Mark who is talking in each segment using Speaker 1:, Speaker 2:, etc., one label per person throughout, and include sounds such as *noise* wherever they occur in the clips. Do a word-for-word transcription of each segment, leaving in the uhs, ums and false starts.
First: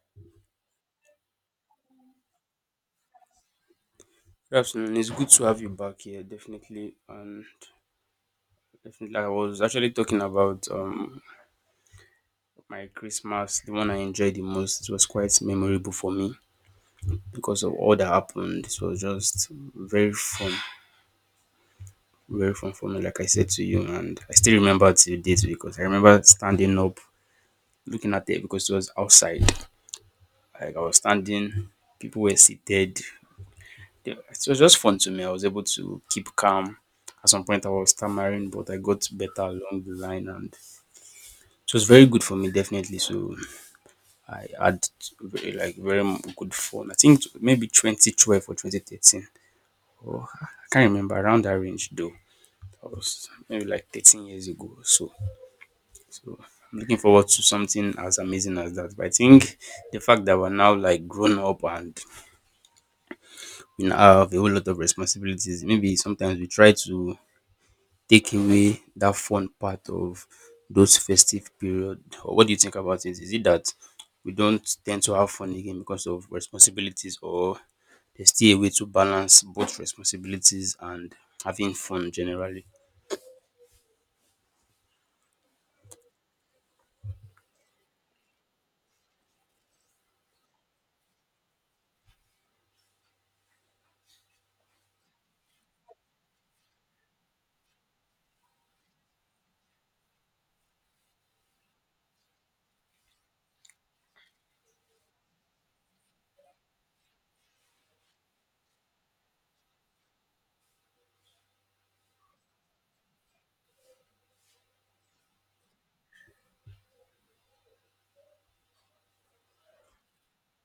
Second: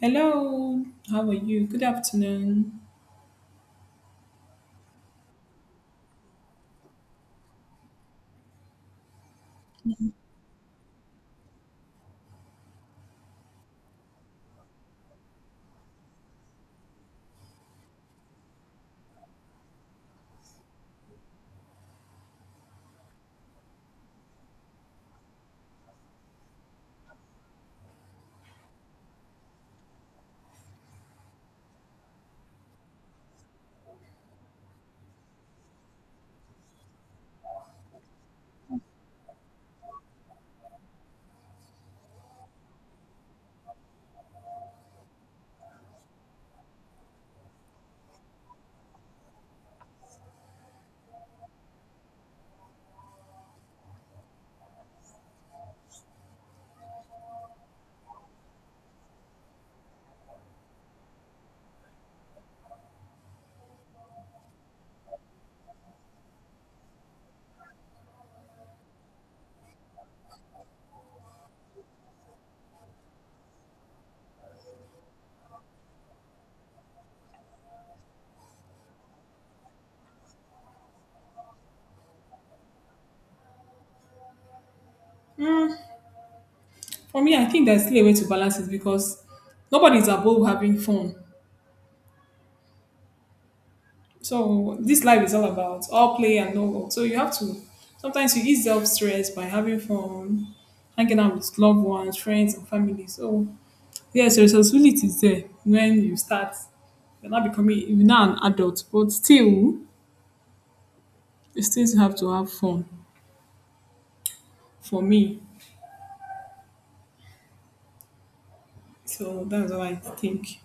Speaker 1: Hello, how are you? Good afternoon.
Speaker 2: Good afternoon. It's good to have you back here, definitely. And definitely, I was actually talking about um my Christmas, the one I enjoyed the most. It was quite memorable for me because of all that happened. It was just very fun, very fun for me, like I said to you. And I still remember till date because I remember standing up, looking at it because it was outside. Like I was standing, people were seated. It was just fun to me. I was able to keep calm. At some point, I was stammering, but I got better along the line, and it was very good for me, definitely. So I had very like very m- good fun. I think t- maybe twenty twelve or two thousand thirteen. Or I can't remember around that range though. That was maybe like thirteen years ago or so. So I'm looking forward to something as amazing as that. But I think the fact that we're now like grown up and we now have a whole lot of responsibilities, maybe sometimes we try to take away that fun part of those festive period. Or what do you think about it? Is it that we don't tend to have fun again because of responsibilities, or there's still a way to balance both responsibilities and having fun generally?
Speaker 1: Mm, for me, I think there's still a way to balance it because nobody's above having fun. So this life is all about all play and no work. So you have to sometimes you ease off stress by having fun, hanging out with loved ones, friends, and family. So yes, responsibility is there when you start. You're not becoming you're now an adult, but still you still have to have fun. For me, so that's what I think.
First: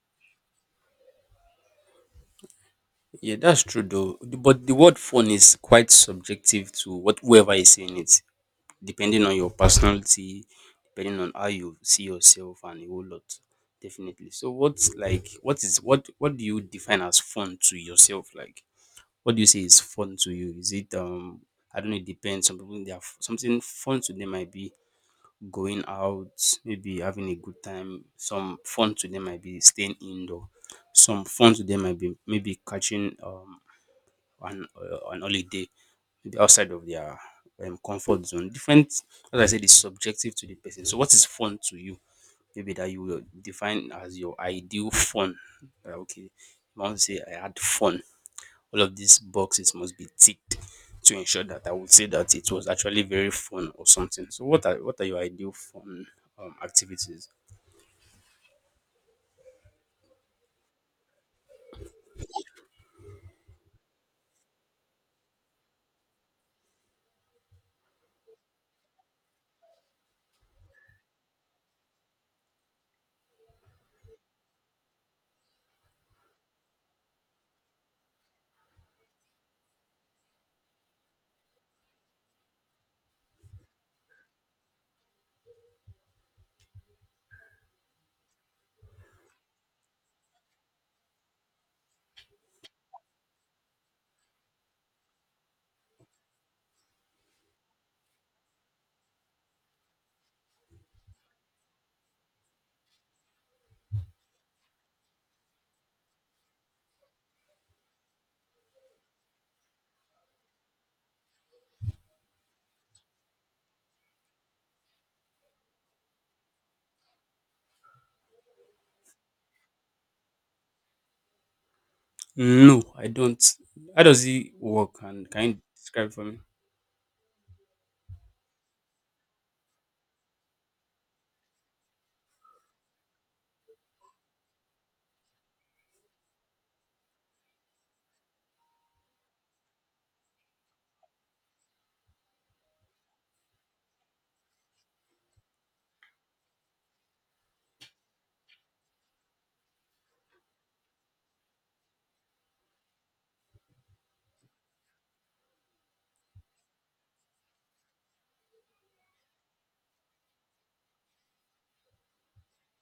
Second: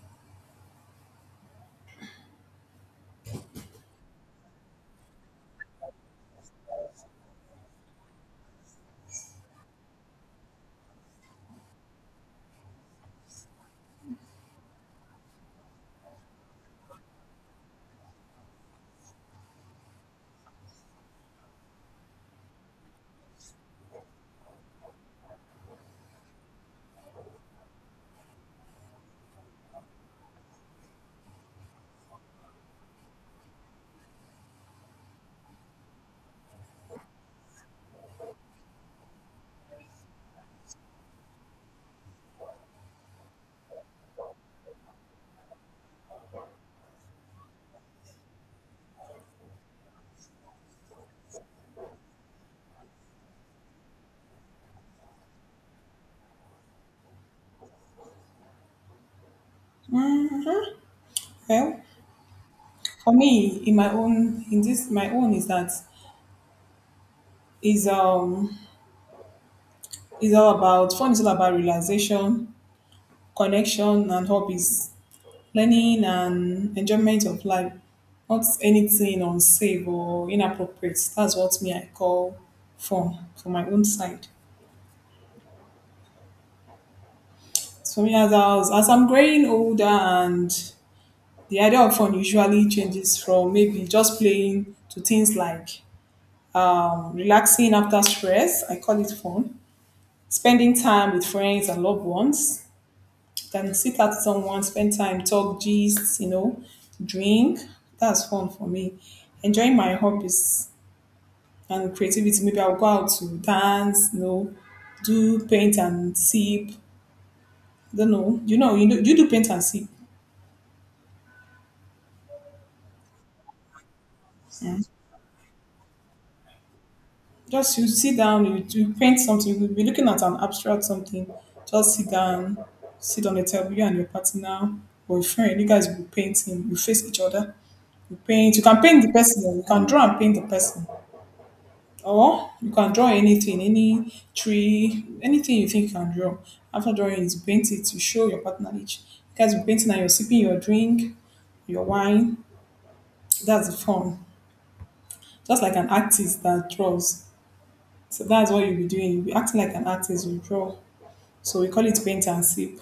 Speaker 2: Yeah, that's true though. The- But the word fun is quite subjective to what whoever is saying it, depending on your personality, depending on how you see yourself and a whole lot. Definitely. So what's like what is what what do you define as fun to yourself? Like what do you say is fun to you? Is it um I don't know, it depends. Some people they have something fun to them might be going out, maybe having a good time. Some fun to them might be staying indoor. Some fun to them might be maybe catching um an uh, an holiday, maybe outside of their um, comfort zone. Different, as I said, is subjective to the person. So what is fun to you, maybe that you will define as your ideal fun? Uh, okay, you want to say I had fun. All of these boxes must be ticked to ensure that I would say that it was actually very fun or something. So what are what are your ideal fun um, activities?
Speaker 1: Well, for me in my own in this my own is that is um is all about fun, is all about realization, connection and hobbies, learning and enjoyment of life, not anything unsafe or inappropriate. That's what me I call fun for my own side. So me as I was, as I'm growing older, and the idea of fun usually changes from maybe just playing to things like um, relaxing after stress, I call it fun, spending time with friends and loved ones. You can sit at someone, spend time, talk, gist, you know, drink. That's fun for me. Enjoying my hobbies and creativity. Maybe I'll go out to dance, you know, do paint and sip. Don't know. You know, you know, you do paint and sip.
Speaker 2: No, I don't. How does it work? And can you describe for me?
Speaker 1: Just you sit down, you, you paint something, you'll be looking at an abstract something. Just sit down, sit on the table, you and your partner or a friend, you guys will be painting, you face each other. You paint. You can paint the person. You can draw and paint the person, or you can draw anything, any tree, anything you think you can draw. After drawing it, you paint it. You show your partner each. You guys be painting and you're sipping your drink, your wine. That's the fun. Just like an artist that draws. So that's what you'll be doing. You'll be acting like an artist. You draw. So we call it paint and sip.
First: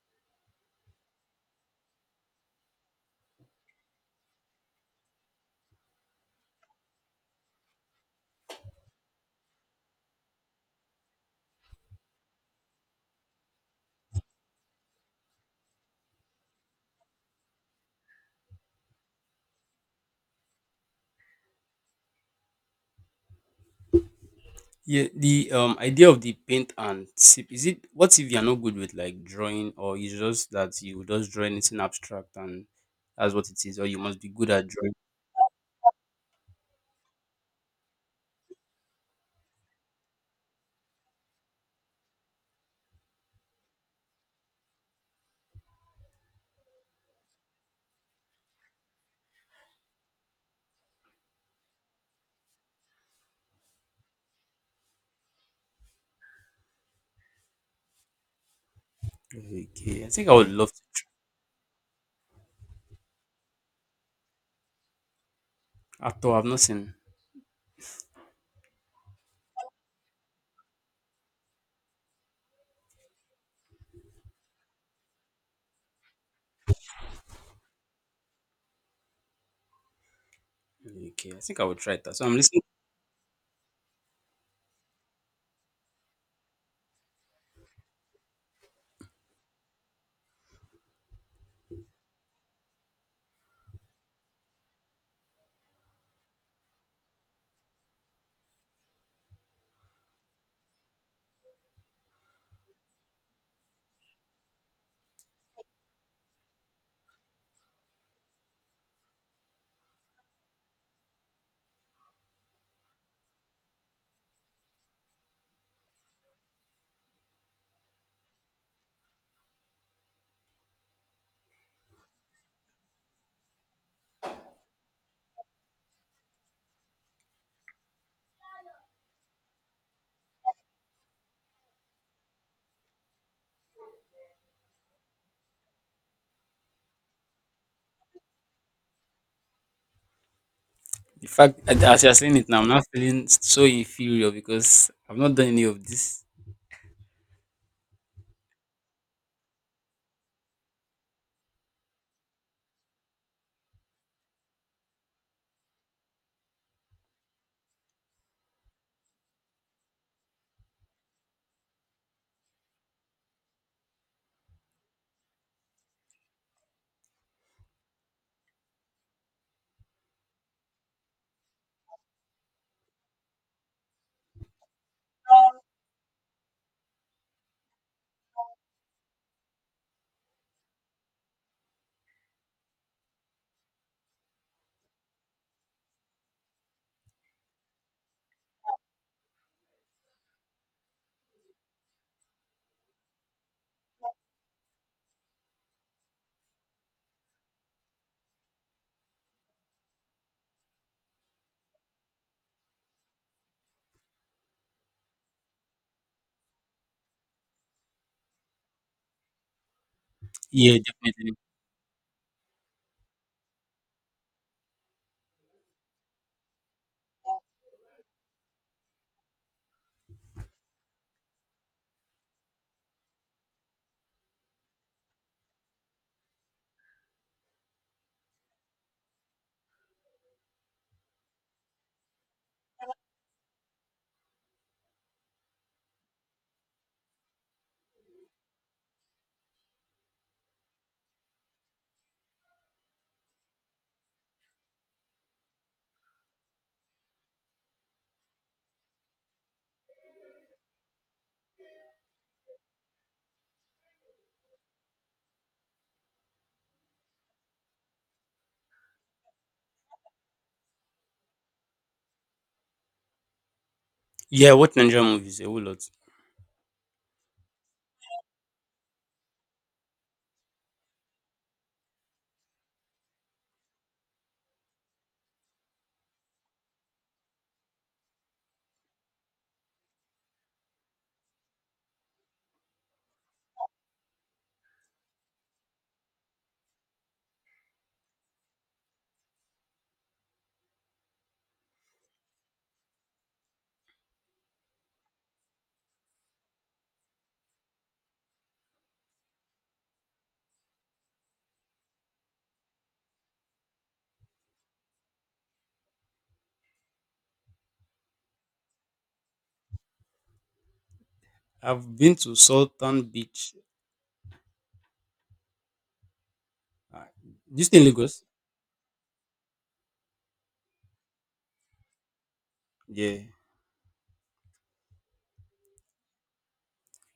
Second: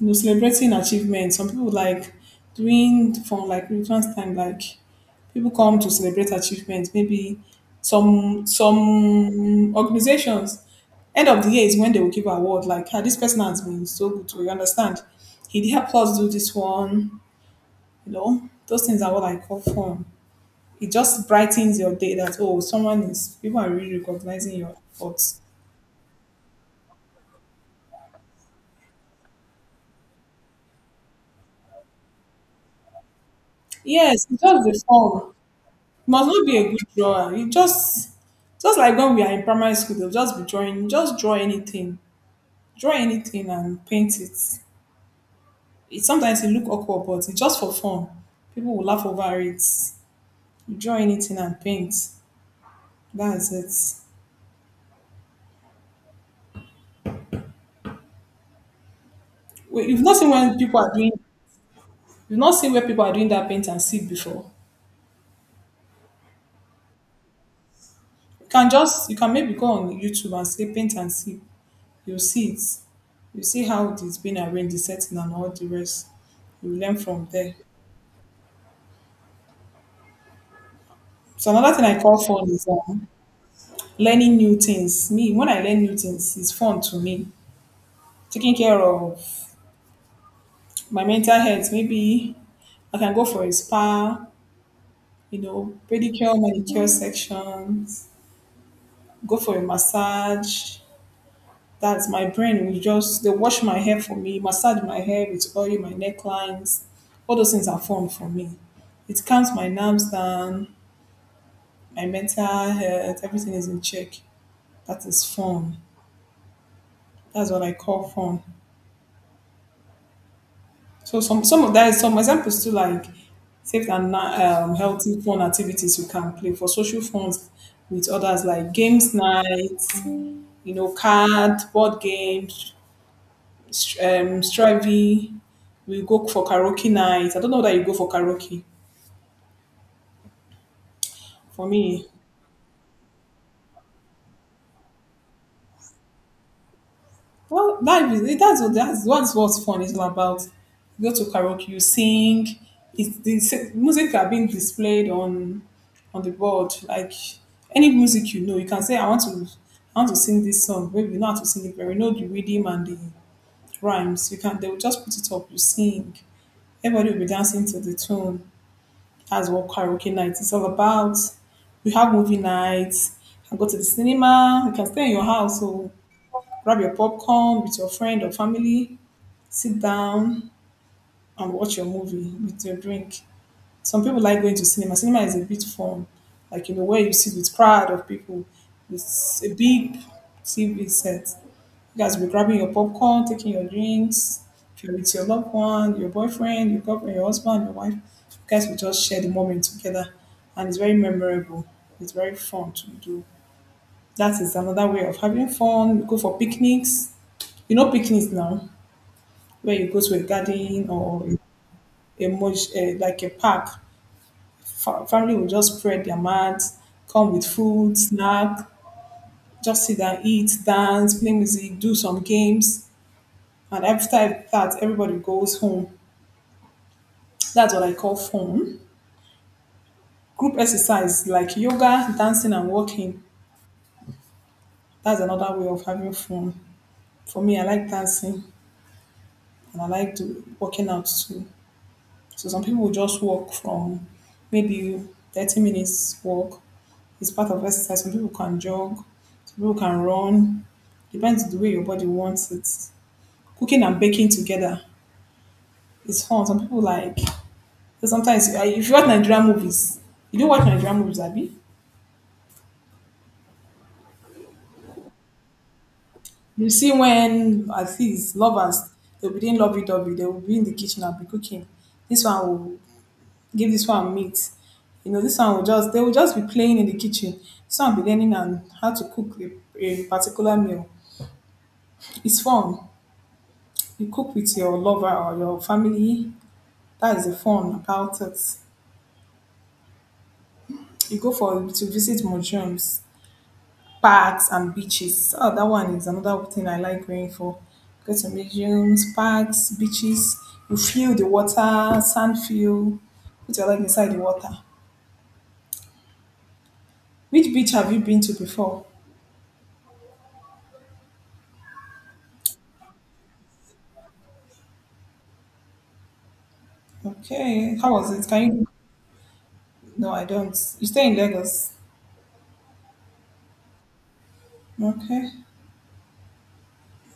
Speaker 1: You know, celebrating achievements. Some people like during from like Christmas time, like people come to celebrate achievements. Maybe some some organizations end of the year is when they will give award. Like ah, this person has been so good, to you understand. He helped us do this one. You know, those things are what I call fun. It just brightens your day that oh, someone is people are really recognizing your
Speaker 2: Yeah,
Speaker 1: efforts.
Speaker 2: the um idea of the paint and sip is, it what if you're not good with like drawing, or you just that you just draw anything abstract and that's what it is, or you must
Speaker 1: Yes,
Speaker 2: be
Speaker 1: it's
Speaker 2: good
Speaker 1: just
Speaker 2: at
Speaker 1: the
Speaker 2: drawing?
Speaker 1: fun. Must not be a good drawer. You just just like when we are in primary school, they'll just be drawing. Just draw anything, draw anything, and paint it. It sometimes it look awkward, but it's just for fun. People will laugh over it. You draw anything and paint. That's it. Wait, you've
Speaker 2: Okay, I
Speaker 1: not
Speaker 2: think
Speaker 1: seen
Speaker 2: I would
Speaker 1: when
Speaker 2: love
Speaker 1: people are
Speaker 2: to
Speaker 1: doing. You've not seen where people are doing that paint and sip before.
Speaker 2: try. After all, I've not seen.
Speaker 1: You can just you can maybe go on YouTube and say paint and sip. You'll see it. You see how it's been arranged, the setting, and all the rest. You learn from there.
Speaker 2: Okay, I
Speaker 1: So
Speaker 2: think I will
Speaker 1: another thing
Speaker 2: try
Speaker 1: I
Speaker 2: that.
Speaker 1: call
Speaker 2: So I'm
Speaker 1: fun
Speaker 2: listening.
Speaker 1: is um, learning new things. Me, when I learn new things, it's fun to me. Taking care of my mental health, maybe I can go for a spa, you know, pedicure, manicure sections, go for a massage. That's my brain. Will just they wash my hair for me, massage my hair with oil, my necklines. All those things are fun for me. It calms my nerves down, my mental health, everything is in check. That is fun. That's what I call fun. So some some of that is some examples too, like safe and na- um, healthy fun activities you can play for social funds with others, like games nights, you know, card, board games, str- um, strivey. We go for karaoke night. I don't know that you go for karaoke.
Speaker 2: The fact,
Speaker 1: For
Speaker 2: as
Speaker 1: me,
Speaker 2: you're saying it now, I'm not feeling so inferior because I've not done any of this.
Speaker 1: well, life is that's what that's what's what fun is all about. You go to karaoke, you sing. It's the s- music are being displayed on on the board. Like any music you know, you can say, "I want to, I want to sing this song." Maybe you know how to sing it, but you know the rhythm and the rhymes. You can. They will just put it up. You sing. Everybody will be dancing to the tune. That's what karaoke night is all about. We have movie nights. You can go to the cinema. You can stay in your house. So grab your popcorn with your friend or family, sit down and watch your movie with your drink. Some people like going to cinema. Cinema is a bit fun, like you know where you sit with crowd of people. It's a big T V set. You guys will be grabbing your popcorn, taking your drinks. If you're with your loved one, your boyfriend, your girlfriend, your husband, your wife, you guys will just share the moment together, and it's very memorable. It's very fun to do. That is another way of having fun. You go for picnics. You know picnics now, where you go to a
Speaker 2: Yeah,
Speaker 1: garden or
Speaker 2: definitely.
Speaker 1: emoji, uh, like a park, Fa- family will just spread their mats, come with food, snack, just sit and eat, dance, play music, do some games. And after that, everybody goes home. That's what I call fun. Group exercise like yoga, dancing, and walking. That's another way of having fun. For me, I like dancing and I like do working out too. So some people will just walk from maybe thirty minutes walk. It's part of exercise. Some people can jog, some people can run. Depends the way your body wants it. Cooking and baking together is fun. Some people like so sometimes uh, if you watch Nigerian movies, you don't watch Nigerian movies, Abby.
Speaker 2: Yeah, what Nigerian movies? A whole lot.
Speaker 1: You see when at least lovers they'll be doing lovey dovey, they will be in the kitchen and be cooking. This one will give this one meat. You know, this one will just, they will just be playing in the kitchen. This one will be learning and how to cook a, a particular meal. It's fun. You cook with your lover or your family. That is the fun about it. You go for to visit museums, parks, and beaches. Oh, that one is another thing I like going for. Go to museums, parks, beaches. You feel the water, sand feel. Put your leg inside the water. Which beach have you been to before?
Speaker 2: I've been to Sultan Beach. Uh, this
Speaker 1: Okay,
Speaker 2: in
Speaker 1: how was
Speaker 2: Lagos?
Speaker 1: it? Can you no, I don't. You stay in Lagos.
Speaker 2: Yeah.
Speaker 1: Okay.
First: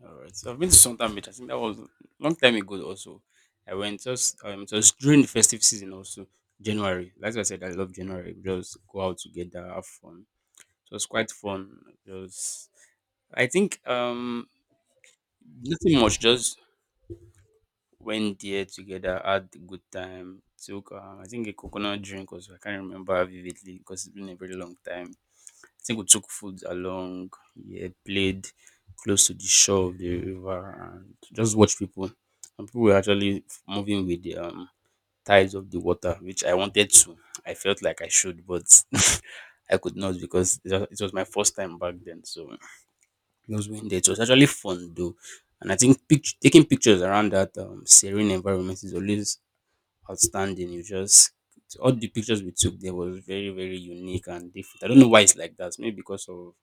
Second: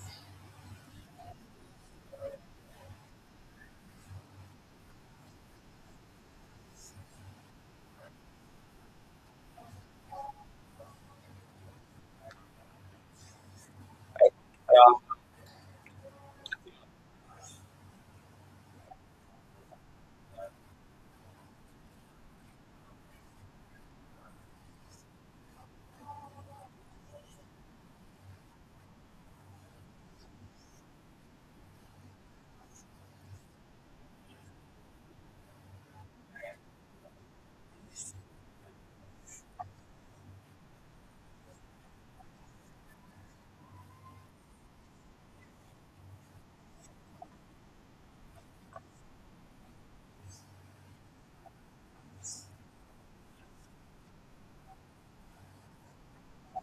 Speaker 2: All right. So I've been to Sultan Beach. I think that was a long time ago. Also, I went, just um it was during the festive season. Also January. That's why I said I love January. We just go out together, have fun. It was quite fun. Just, I think, um nothing much. Just went there together, had a good time, took uh, I think a coconut drink also. I can't remember vividly because it's been a very long time. I think we took food along, yeah, played close to the shore of the river and just watch people. And people were actually f- moving with the um tides of the water, which I wanted to. I felt like I should, but *laughs* I could not because it was it was my first time back then. So those windows. It was actually fun though, and I think pict- taking pictures around that um, serene environment is always outstanding. You just All the pictures we took there was very very unique and different. I don't know why it's like that. Maybe because of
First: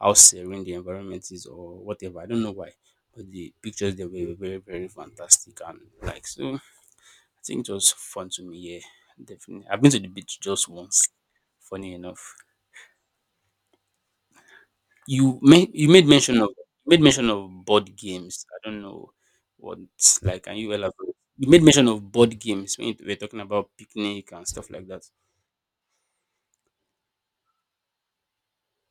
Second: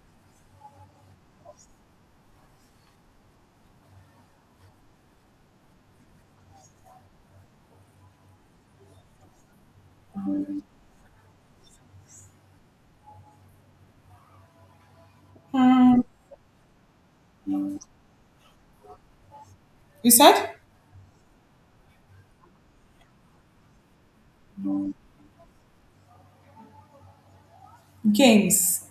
Speaker 2: how serene the environment is or whatever. I don't know why. But the pictures there were very, very fantastic, and like so I think it was fun to me, yeah. Definitely. I've been to the beach just once, funny enough. You made you made mention of made mention of board games. I don't know what.
Speaker 1: You
Speaker 2: Like,
Speaker 1: said
Speaker 2: can you elaborate? You made mention of board games when you we're talking about picnic and stuff like that.
Speaker 1: games.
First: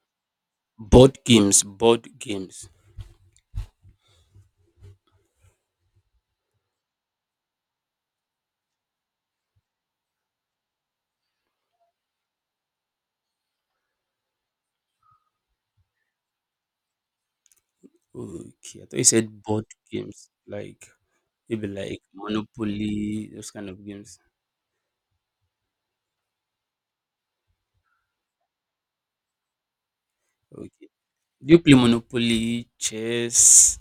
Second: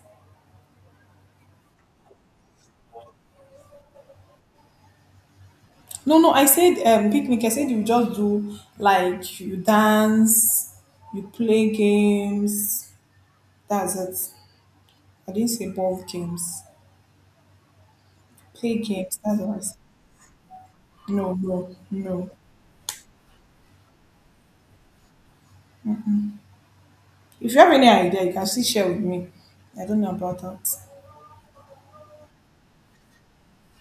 Speaker 2: Board games, board games.
Speaker 1: No, no, I said um, picnic. I said you just do like you dance, you play games. That's it. I didn't say ball games. Play
Speaker 2: Okay, I thought you
Speaker 1: games. That's
Speaker 2: said
Speaker 1: what I
Speaker 2: board
Speaker 1: said.
Speaker 2: games, like
Speaker 1: No,
Speaker 2: maybe
Speaker 1: no,
Speaker 2: like
Speaker 1: no.
Speaker 2: Monopoly, those kind of games.
Speaker 1: If you have any idea, you can still share with me. I don't know about that.
Speaker 2: Okay. Do you play Monopoly, chess,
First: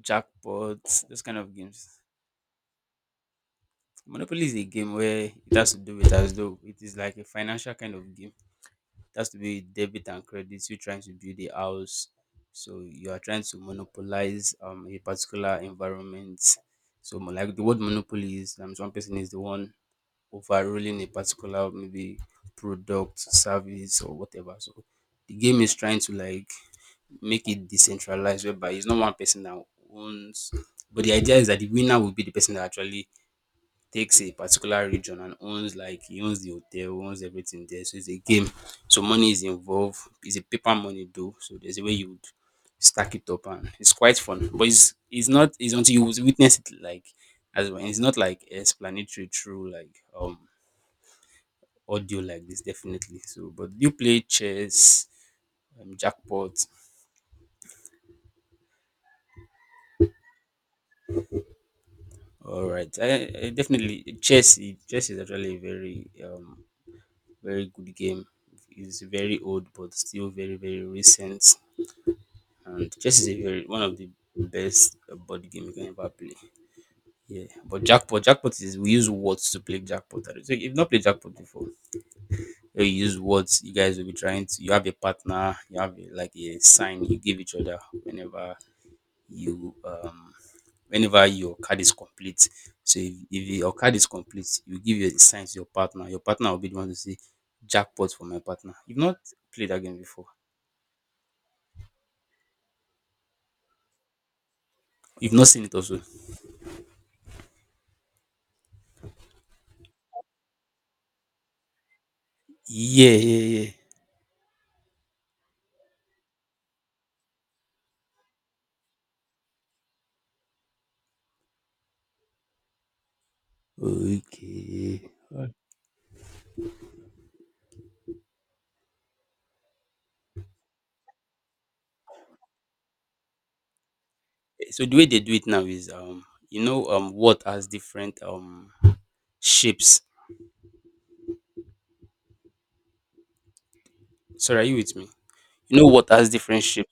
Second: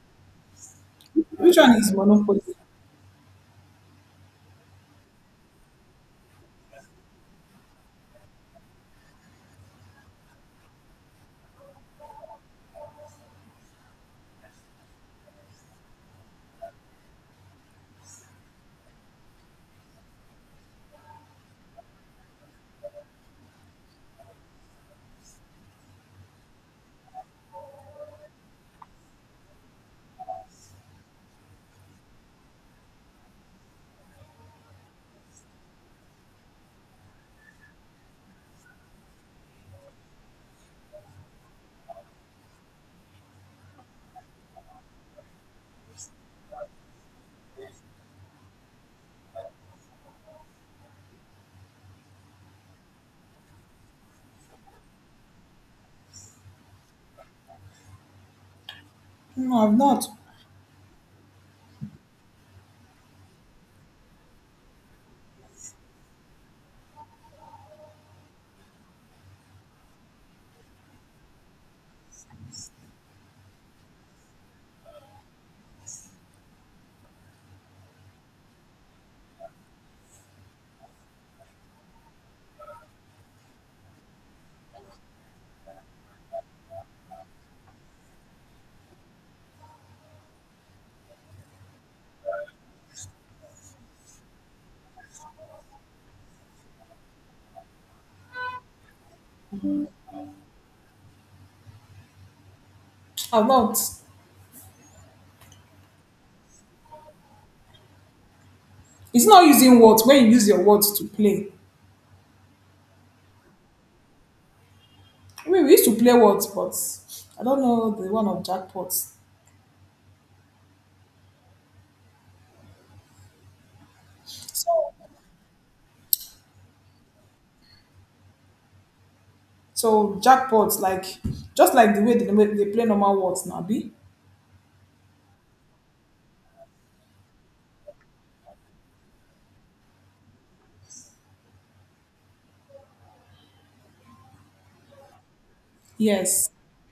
Speaker 2: jackpots, those kind of
Speaker 1: Which one is
Speaker 2: games?
Speaker 1: Monopoly?
Speaker 2: Monopoly is a game where it has to do with, as though it is like a financial kind of game. It has to be debit and credit, you trying to build a house, so you are trying to monopolize um a particular environment. So mo- like the word monopoly is, um, one person is the one overruling a particular, maybe, product, service, or whatever, so the game is trying to, like, make it decentralized, whereby it's not one person that owns, but the idea is that the winner will be the person that actually takes a particular region and owns, like he owns the hotel, owns everything there. So it's a game. So money is involved. It's a paper money though. So there's a way you would stack it up, and it's quite fun. But it's it's not it's until you witness it, like, as well. It's not like explanatory through like um audio like this, definitely. So but do you play chess, um, jackpot?
Speaker 1: No, I've not.
Speaker 2: All right, I, I definitely chess. Chess is actually a very um Very good game. It's very old, but still very very recent. And chess is a very one of the best uh, board game you can ever play. Yeah, but jackpot, jackpot is we use words to play jackpot. So if you've not played jackpot before, eh, you use words. You guys will be trying to. You have a partner. You have a, like a sign you give each other whenever you um whenever your card is complete. So if, if your card is complete, you give your sign to your partner. Your partner will be the one to say jackpot for my partner. You've not played that game before.
Speaker 1: I've not.
Speaker 2: You've not seen it also.
Speaker 1: It's not using words when you use your words to play.
Speaker 2: Yeah, yeah, yeah.
Speaker 1: I mean, we used to play what, but I don't know the one of jackpots. So,
Speaker 2: Okay. Alright.
Speaker 1: so jackpots, like just like the way they, they play normal words now, be
Speaker 2: So the way they do it now is um you know um what has different um shapes. Sorry, are you with me? You know what has
Speaker 1: yes.
Speaker 2: different shapes.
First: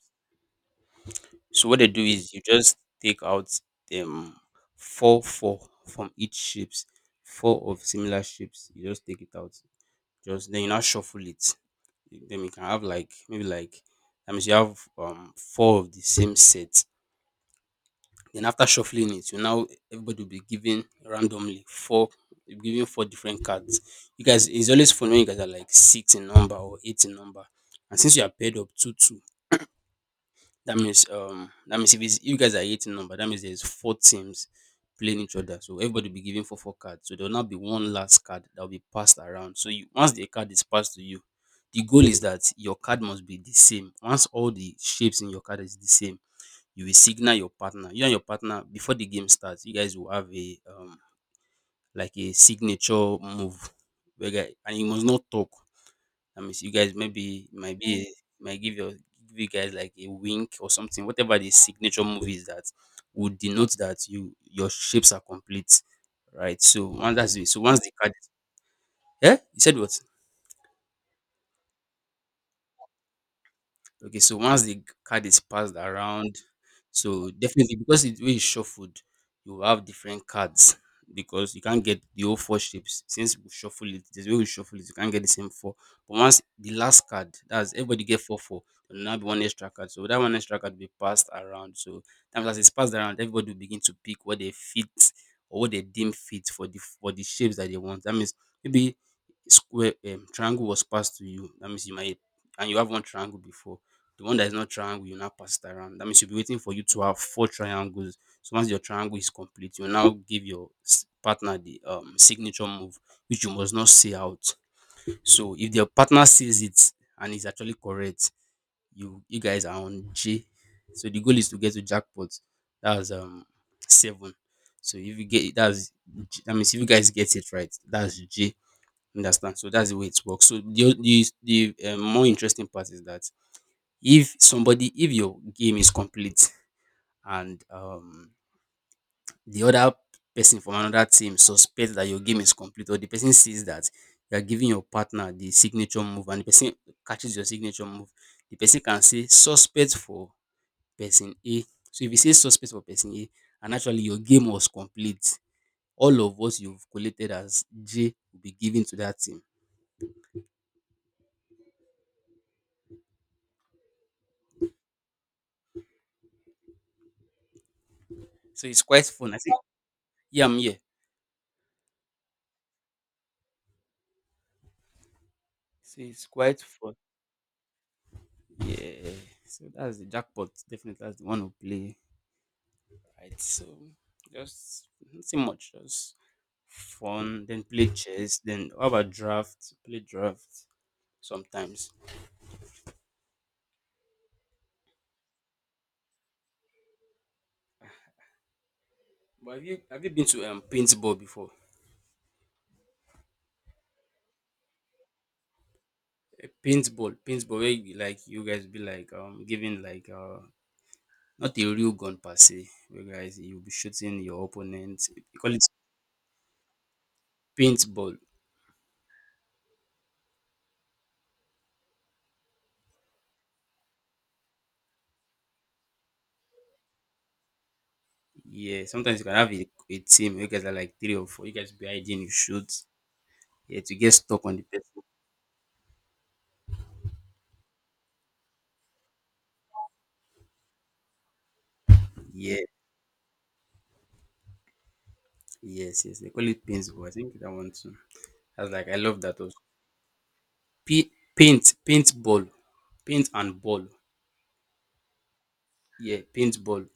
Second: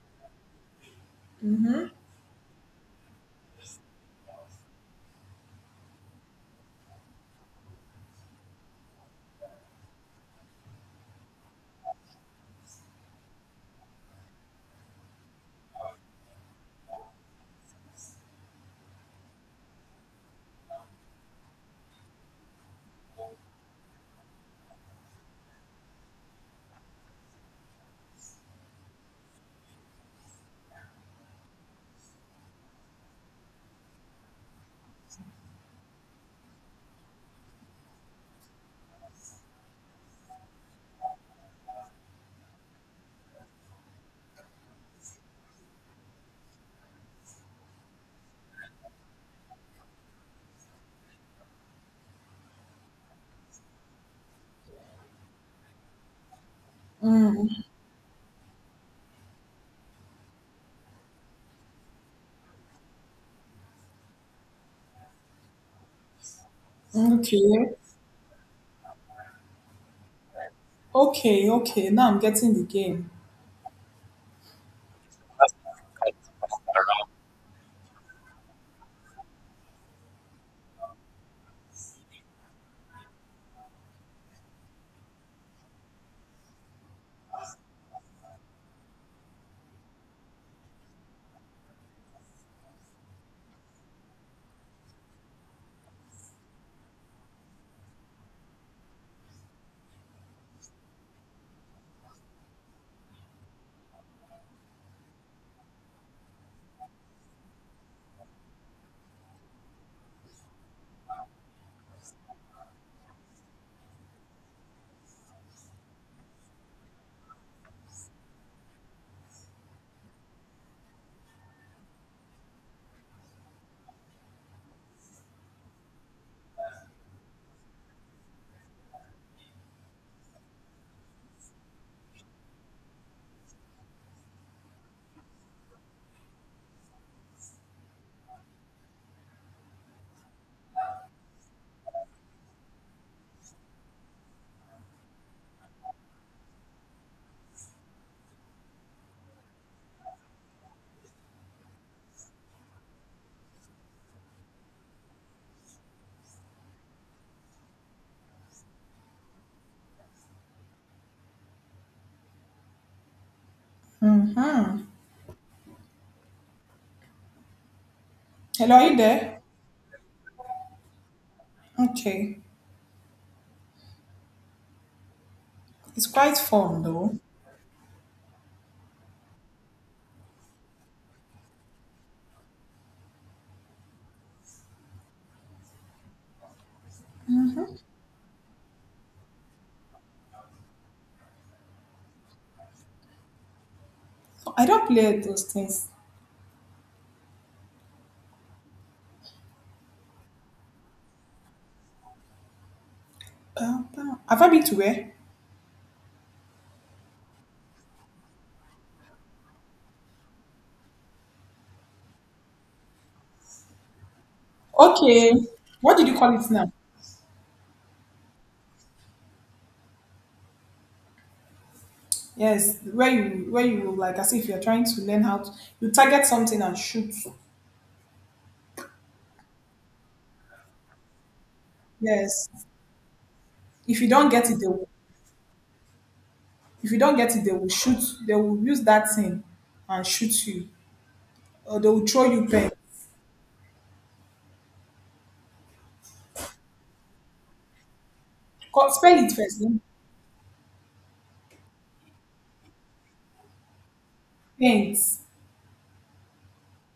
Speaker 2: So what they do is you just take out um four four from each shapes, four of similar shapes. You just take it out. Just then you now shuffle it. Then you can have like maybe like that means you have um four of the same set. Then after shuffling it, you now everybody will be given randomly four you'll be given four different cards. You guys, it's always fun when you guys are like six in number or eight in number. And since you are paired up two two, that means um that means if it's, you guys are eighteen number, that means there's four teams playing each other. So everybody will be given four four cards. So there will now be one last card that will be passed around. So you once the card is passed to you, the goal is that your card must be the same. Once all the shapes in your card is the same, you will signal your partner. You and your partner, before the game starts, you guys will have a um like a signature move. where guy- And you must not talk. That means you guys maybe it might be a, might give your give you guys like a wink or something, whatever the signature move is, that would denote that you your shapes are complete, right? So once that's it. So
Speaker 1: Okay,
Speaker 2: once the card, yeah, you said what?
Speaker 1: okay, okay. Now I'm getting the game.
Speaker 2: Okay, so once the card is passed around, so definitely because it way is shuffled, you will have different cards because you can't get the whole four shapes. Since we shuffle it, there's way we shuffle it, you can't get the same four. But once the last card, that's everybody get four four, four, there'll now be one extra card. So that one extra card will be passed around. So times as it's passed around, everybody will begin to pick what they fit or what they deem fit for the for the shapes that they want. That means maybe square um, triangle was passed to you. That means you might and you have one triangle before the one that is not triangle, you now pass it around. That means you'll be waiting for you to have four triangles. So once your triangle is complete, you now give your s- partner the um signature move, which you must not say out. So if your partner sees it and is actually correct, you you guys are on J. So the goal is to get to jackpot. That's um seven. So if you get that's J- that means if you guys get it right, that's J. Understand? So that's the way it works. So the o- the, the um, more interesting part is that if somebody if your game is complete and um the other person from another team suspects that your game is complete, or the person sees that you are giving your partner the signature move and the person catches your signature move, the person can say suspect for person A. So if you say suspect for person A and actually your game was complete, all of what you've collected as J will be given to that team.
Speaker 1: Mm-hmm.
Speaker 2: So
Speaker 1: Hello,
Speaker 2: it's
Speaker 1: are you
Speaker 2: quite fun. I
Speaker 1: there?
Speaker 2: think, yeah, I'm here.
Speaker 1: Okay,
Speaker 2: So
Speaker 1: it's
Speaker 2: it's
Speaker 1: quite
Speaker 2: quite
Speaker 1: fun
Speaker 2: fun.
Speaker 1: though.
Speaker 2: Yeah, so that's the jackpot. Definitely, that's the one we play. Right, so just nothing much, just fun. Then play chess. Then how about draft? Play draft sometimes.
Speaker 1: I don't play those things.
Speaker 2: But have you have you been to um paintball before?
Speaker 1: Uh, uh, Have I been to where?
Speaker 2: Eh, paintball, paintball. Where you, like you guys be like um giving like uh not a real gun per se. You guys you'll be shooting your opponent.
Speaker 1: Okay,
Speaker 2: You call it
Speaker 1: what did you call it now?
Speaker 2: paintball.
Speaker 1: Yes, where you where you like as if you're trying to learn how to you target something and shoot.
Speaker 2: Yeah, sometimes you can have a, a team. You guys are like three or four. You guys be hiding. You
Speaker 1: Yes.
Speaker 2: shoot. Yeah, to
Speaker 1: if you
Speaker 2: get
Speaker 1: don't
Speaker 2: stuck
Speaker 1: get
Speaker 2: on
Speaker 1: it
Speaker 2: the
Speaker 1: they will,
Speaker 2: person.
Speaker 1: if you don't get it they will shoot, they will use that thing and shoot you, or they will throw you
Speaker 2: Yeah,
Speaker 1: paint.
Speaker 2: yes, yes, they call it paintball. I think that one too. I was like,
Speaker 1: Co-
Speaker 2: I
Speaker 1: spell
Speaker 2: love
Speaker 1: it
Speaker 2: that also.
Speaker 1: first then.
Speaker 2: P- paint, paintball, paint and ball.
Speaker 1: Paint,
Speaker 2: Yeah, paintball.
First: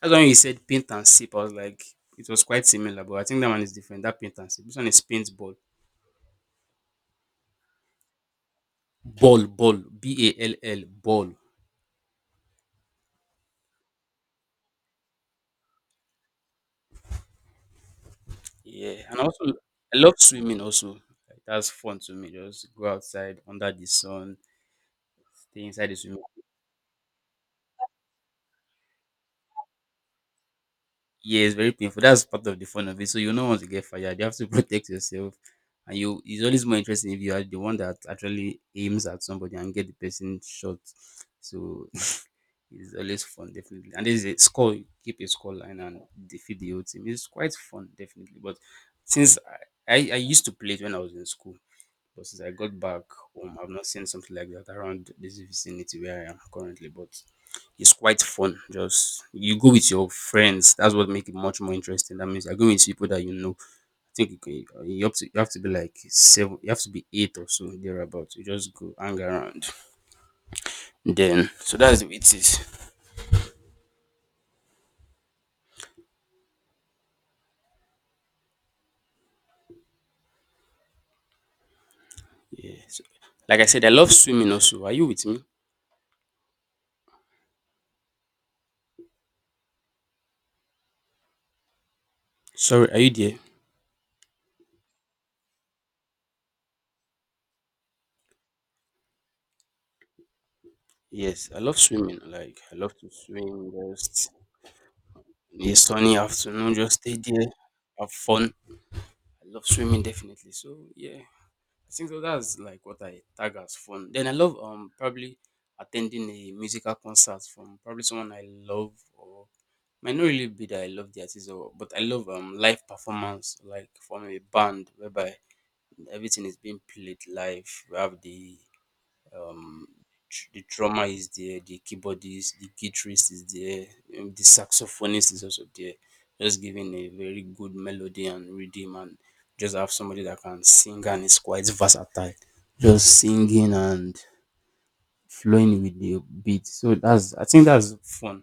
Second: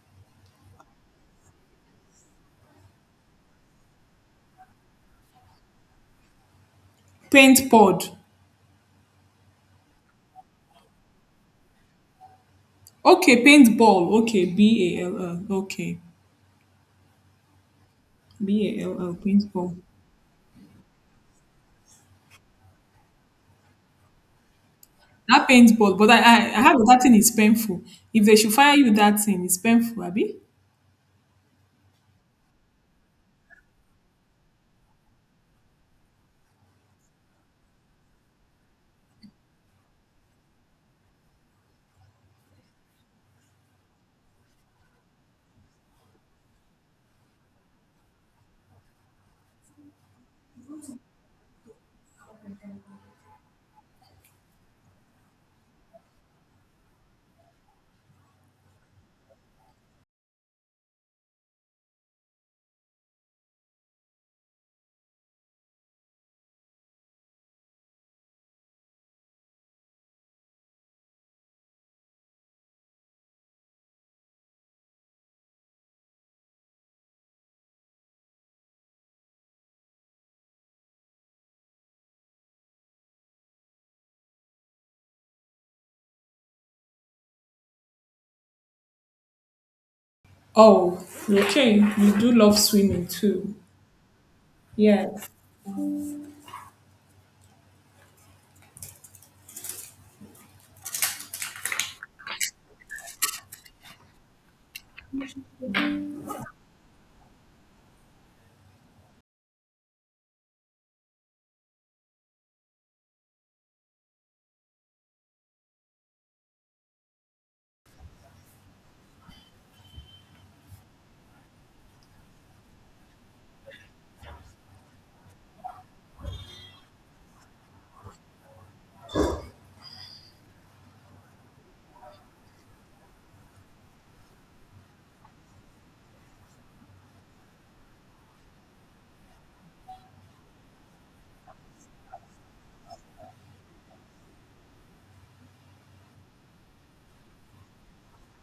Speaker 2: That's when you said paint and sip. I was like, it was quite similar, but I think that one is different. That paint and sip. This one is paintball,
Speaker 1: paint pod,
Speaker 2: ball, ball, B A L L, ball.
Speaker 1: okay, paint ball, okay, B A L L, okay,
Speaker 2: Yeah,
Speaker 1: B A L L,
Speaker 2: and also
Speaker 1: paint ball.
Speaker 2: I love swimming. Also, like, that's fun to me. Just go outside under the sun,
Speaker 1: That
Speaker 2: stay
Speaker 1: paint
Speaker 2: inside
Speaker 1: ball,
Speaker 2: the
Speaker 1: but i
Speaker 2: swimming.
Speaker 1: i, I have that thing is painful. If they should fire you that thing it's painful, Abby.
Speaker 2: Yeah, it's very painful. That's part of the fun of it. So you don't want to get fired. You have to *laughs* protect yourself. And you, it's always more interesting if you are the one that actually aims at somebody and get the person shot. So *laughs* it's always fun, definitely. And there's a score, you keep a score line and defeat the whole team. It's quite fun, definitely. But since I, I, I used to play it when I was in school. But since I got back home, I've not seen something like that around this vicinity where I am currently. But it's quite fun. Just you go with your friends. That's what makes it much more interesting. That means you're going with people that you know. I think you, can, you have to you have to be like seven. You have to be eight or so thereabouts. You just go hang around. Then so that's the way it is. Yeah. So, like I said, I love swimming also. Are you with me?
Speaker 1: Oh okay, you do love
Speaker 2: Sorry, are
Speaker 1: swimming
Speaker 2: you there?
Speaker 1: too. Yes.
Speaker 2: Yes, I love swimming. Like I love to swim. Just a sunny afternoon, just stay there, have fun. I love swimming definitely. So yeah, I think so that's like what I tag as fun. Then I love um probably attending a musical concert from probably someone I love, or might not really be that I love the artist, or but I love um live performance like from a band whereby everything is being played live. We have the um tr- the drummer is there, the keyboardist, the guitarist is there, um, the saxophonist is also there, just giving a very good melody and rhythm, and just have somebody that can sing and is quite versatile, just singing and flowing with the beat. So that's, I think that's fun.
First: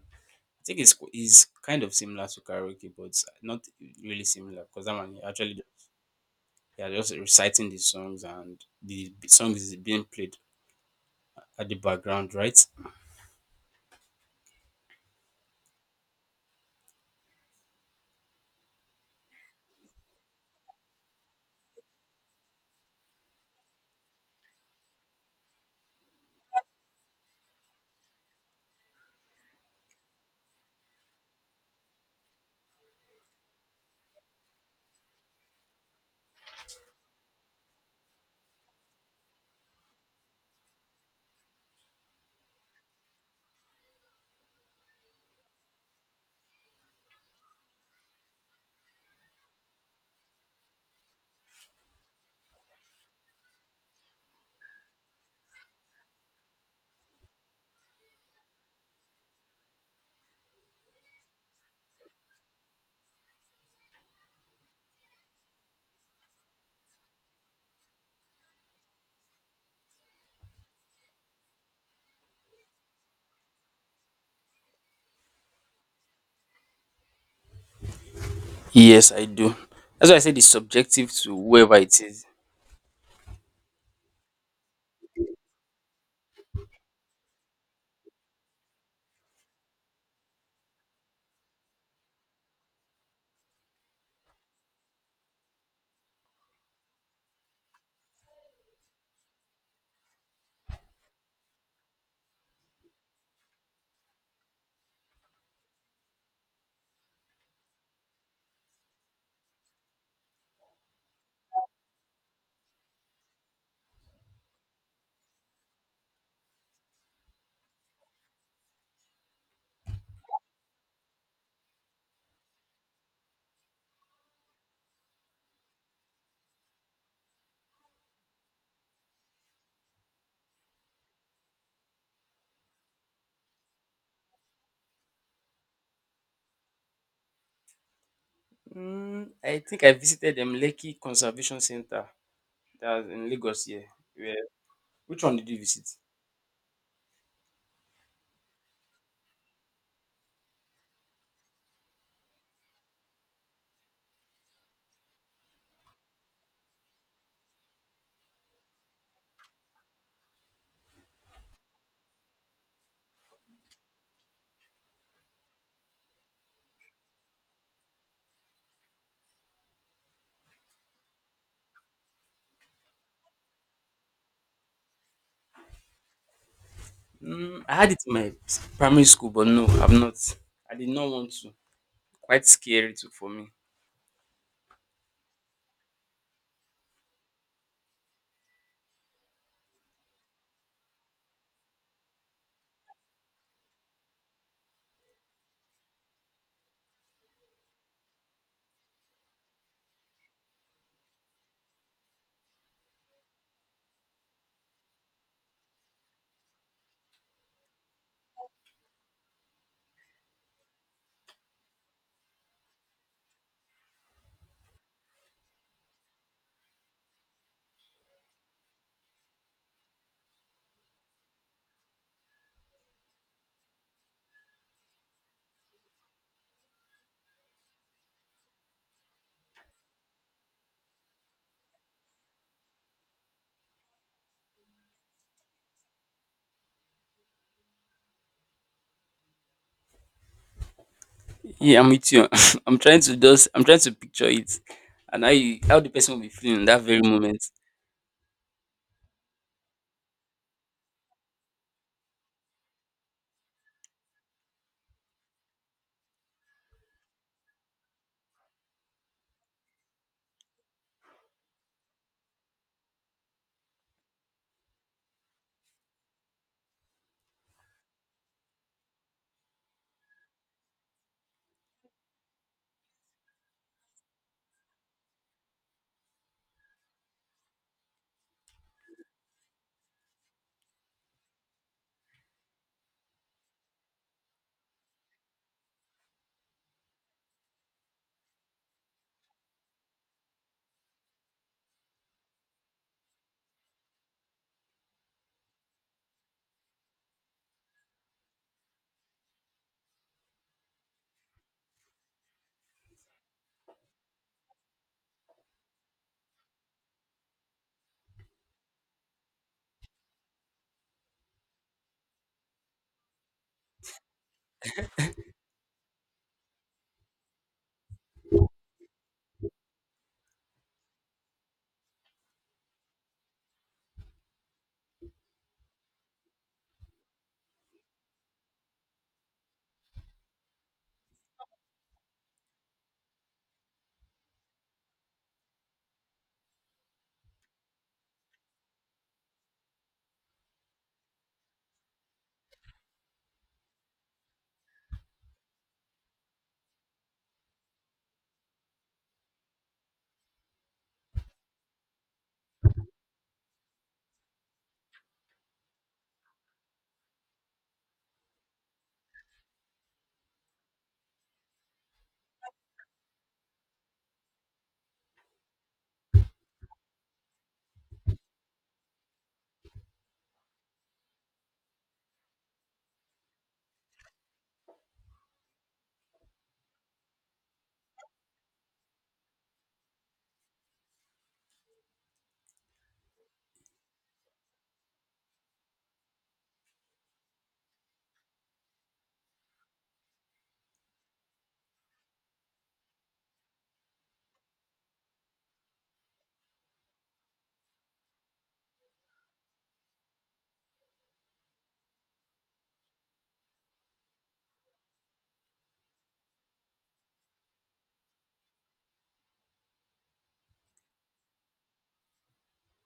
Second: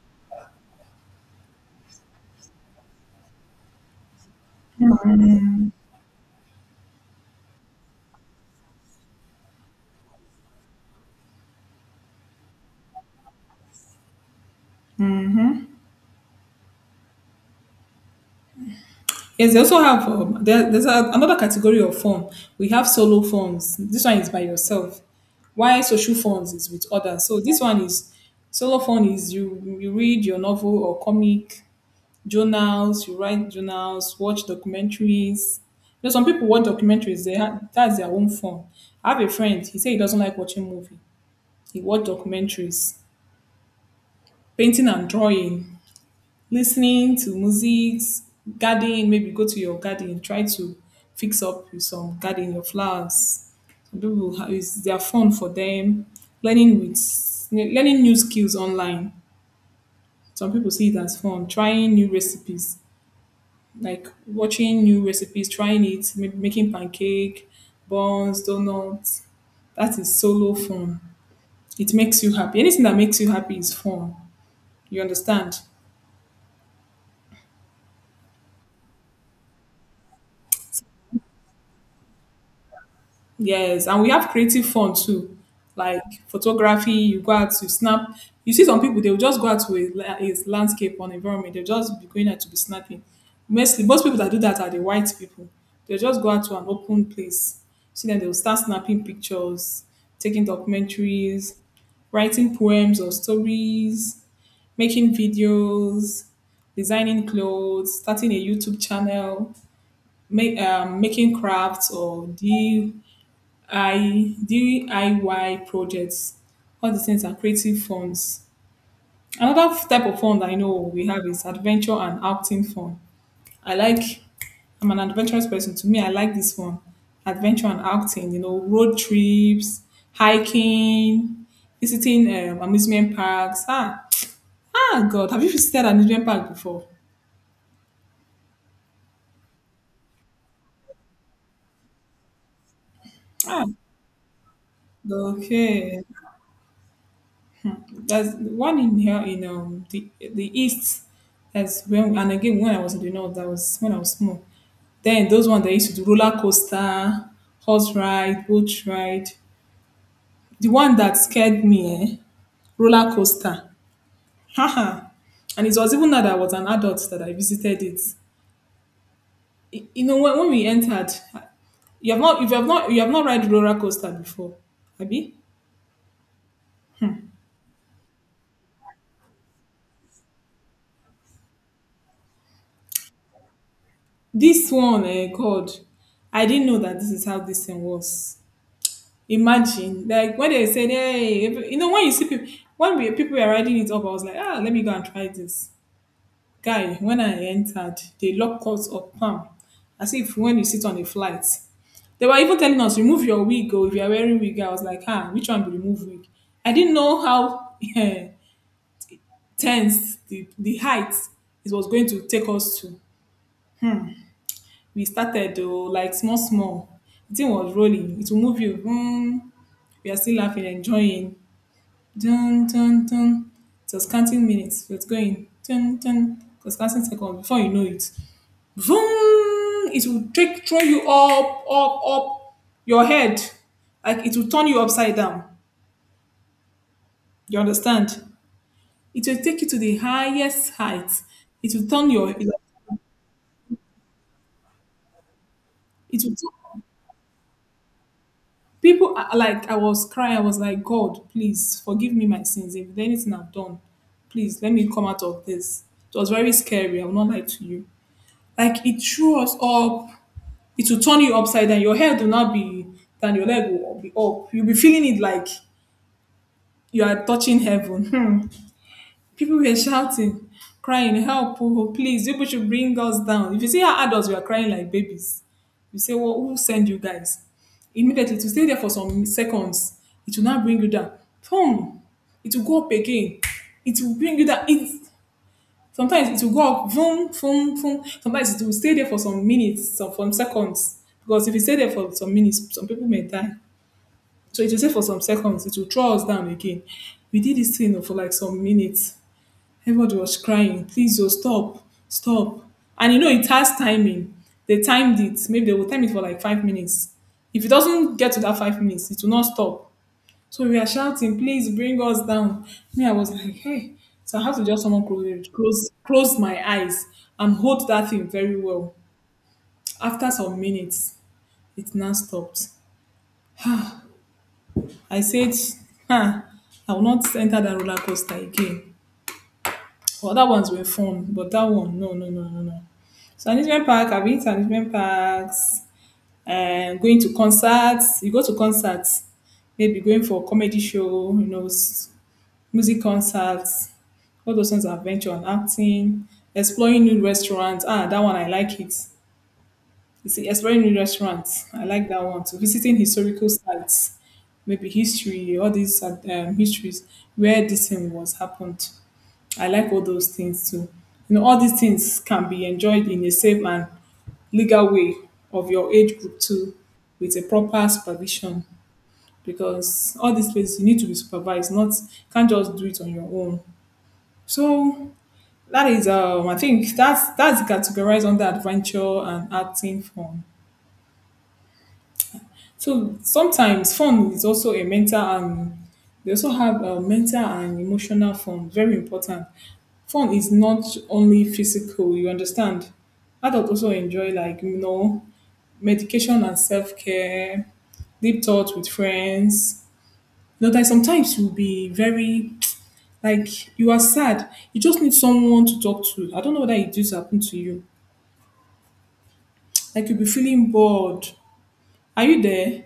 Speaker 2: I think it's is kind of similar to karaoke, but not really similar because that one, you actually, they are just reciting the songs and the song is being played at the background, right?
Speaker 1: Yes, they also have um, there, there's a, another category of form. We have solo forms. This one is by yourself. Why social forms is with others. So this one is solo form is you you read your novel or comic journals. You write journals, watch documentaries. You know, some people watch documentaries. They have, that's their own form. I have a friend. He said he doesn't like watching movie. He watch documentaries, painting and drawing, listening to music, gardening, maybe go to your garden, try to fix up with some garden, your flowers. Some people ha- is they are fun for them. Learning with learning new skills online. Some people see it as fun. Trying new recipes, like watching new recipes, trying it, ma- making pancake, buns, donuts. That is solo fun. It makes you happy. Anything that makes you happy is fun. You understand?
Speaker 2: Yes, I do. That's why I said it's subjective to whoever it is.
Speaker 1: Yes, and we have creative fun too, like photography. You go out to snap. You see some people, they will just go out to a, la- a landscape or environment. They'll just be going out to be snapping. Mostly, most people that do that are the white people. They'll just go out to an open place. See, then they'll start snapping pictures, taking documentaries, writing poems or stories, making videos, designing clothes, starting a YouTube channel, make, um, making crafts or D I D I Y projects. All these things are creative forms. Another f- type of fun that I know we have is adventure and outing fun. I like, I'm an adventurous person. To me, I like this one. Adventure and outing, you know, road trips, hiking, visiting um, amusement parks. Ah, ah, God, have you visited an amusement park before?
Speaker 2: Mm, I think I visited the Lekki Conservation Center that was in Lagos
Speaker 1: Ah,
Speaker 2: here. Where, which one did you visit?
Speaker 1: okay. There's one in here in um the the east. That's when and again when I was in the north, that was when I was small. Then those ones they used to do roller coaster, horse ride, boat ride. The one that scared me, eh? Roller coaster. Haha. And it was even now that I was an adult that I visited it. Y- You know when, when we entered, you have not if you have not you have not ride roller coaster before, Abi?
Speaker 2: Mm, I had it in my primary school, but no, I've not. I did not want to. Quite scary too for me.
Speaker 1: This one, eh, God, I didn't know that this is how this thing was. Imagine, like when they said, "Hey," if- you know, when you see people, when we, people were riding it up, I was like, "Ah, let me go and try this." Guy, when I entered, they locked us up, palm, as if when you sit on a flight. They were even telling us, "Remove your wig, or if you are wearing wig." I was like, "Ah, which one to remove wig?" I didn't know how *laughs* tense the the height it was going to take us to. We started though, like small, small. The thing was rolling. It will move you. Mm, we are still laughing, enjoying. Dun dun dun. It was counting minutes. It was going dun dun. It was counting seconds. Before you know it, vroom! It will take throw you up, up, up your head. Like it will turn you upside down. You understand? It will take you to the highest height. It
Speaker 2: Yeah,
Speaker 1: will
Speaker 2: I'm
Speaker 1: turn
Speaker 2: with you.
Speaker 1: your. It will.
Speaker 2: *laughs* I'm trying to just. I'm trying to picture it, and how you, how the person will be
Speaker 1: Turn,
Speaker 2: feeling in that very moment.
Speaker 1: people are like I was crying. I was like, God, please forgive me my sins. If there's anything I've done, please let me come out of this. It was very scary. I will not lie to you. Like it threw us up. It will turn you upside down. Your head will not be down. Your leg will be up. You'll be feeling it like you are touching heaven. Hmm. People were shouting, crying, help, oh, please, people should bring us down. If you see how adults were crying like babies, you say, well, who send you guys? Immediately, to stay there for some seconds, it will not bring you down. Boom! It will go up again. It will bring you down. It's Sometimes it will go up, boom, boom, boom. Sometimes it will stay there for some minutes, some from seconds. Because if it stay there for some minutes, some people may die. So it will stay for some seconds. It will throw us down again. We did this thing for like some minutes. Everybody was crying, please, oh, stop, stop. And you know, it has timing. They timed it. Maybe they will time it for like five minutes. If it doesn't get to that five minutes, it will not stop. So we are shouting, please bring us down. Me, I was like, hey. So I have to just someone close, it, close, close my eyes and hold that thing very well. After some minutes, it now stopped. I said, ha, I will not enter that roller coaster again. Other ones were fun, but that one, no, no, no, no, no. So amusement park, I've been to amusement parks, and going to concerts. You go to concerts, maybe going for a comedy show, you know, s- music concerts all those ones adventure and acting, exploring new restaurants. Ah, that one I like it. You see, exploring new restaurants, I like that one. So visiting historical sites, maybe history, all these uh, um, histories where this thing was happened. I like all those things too. You know, all these things can be enjoyed in a safe and legal way of your age group too, with a proper supervision. Because all these places you need to be supervised, not can't just do it on your own. So that is, um, I think that's that's categorized under adventure and acting fun. So sometimes fun is also a mental and they also have uh, mental and emotional fun. Very important. Fun is not only physical. You understand? Adults also enjoy like you know medication and self care, deep thoughts with friends. You know, that sometimes you'll be very *tsk* like you are sad. You just need someone to talk to. I don't know whether it just happened to you. I could be feeling bored. Are you there?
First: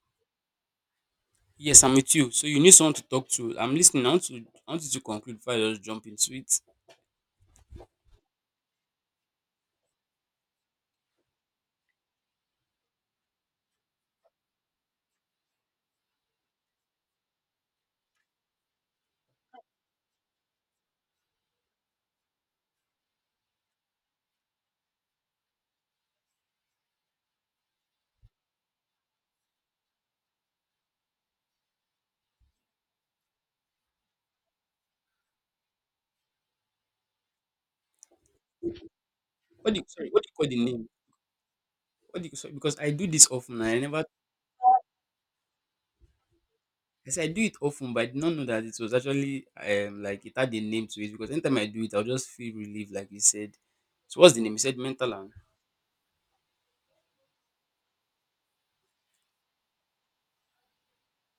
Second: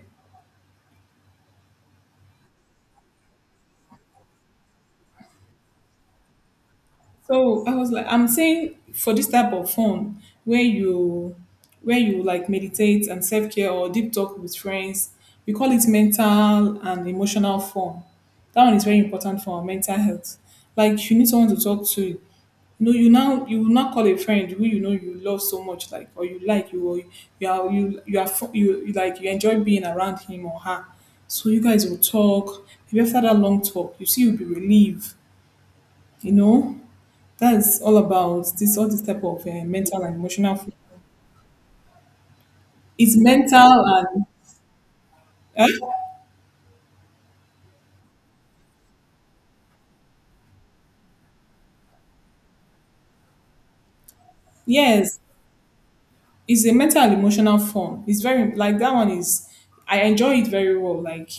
Speaker 2: Yes, I'm with you. So you need someone to talk to. I'm listening. I want to. I want you to conclude before I just jump into it.
Speaker 1: So I was like, I'm saying for this type of fun where you where you like meditate and self care or deep talk with friends, we call it mental and emotional fun. That one is very important for our mental health. Like you need someone to talk to. No, you now you will not call a friend who you know you love so much, like or you like you or you are you you are fu- you, you like you enjoy being around him or her. So you guys will talk. Maybe after that long talk, you see you'll be relieved, you know that's all about this, all this type of uh,
Speaker 2: What do you,
Speaker 1: mental
Speaker 2: sorry,
Speaker 1: and
Speaker 2: what do you call
Speaker 1: emotional.
Speaker 2: the
Speaker 1: Food.
Speaker 2: name? What do you say? Because I do
Speaker 1: It's
Speaker 2: this often.
Speaker 1: mental
Speaker 2: I never.
Speaker 1: and eh?
Speaker 2: I say I do it often, but I did not know that it was actually um like it had a name to it. Because anytime I do it, I'll just feel relieved, like you said. So what's the name? You said mental
Speaker 1: Yes,
Speaker 2: and.
Speaker 1: it's a mental and emotional form. It's very like that one is. I enjoy it very well. Like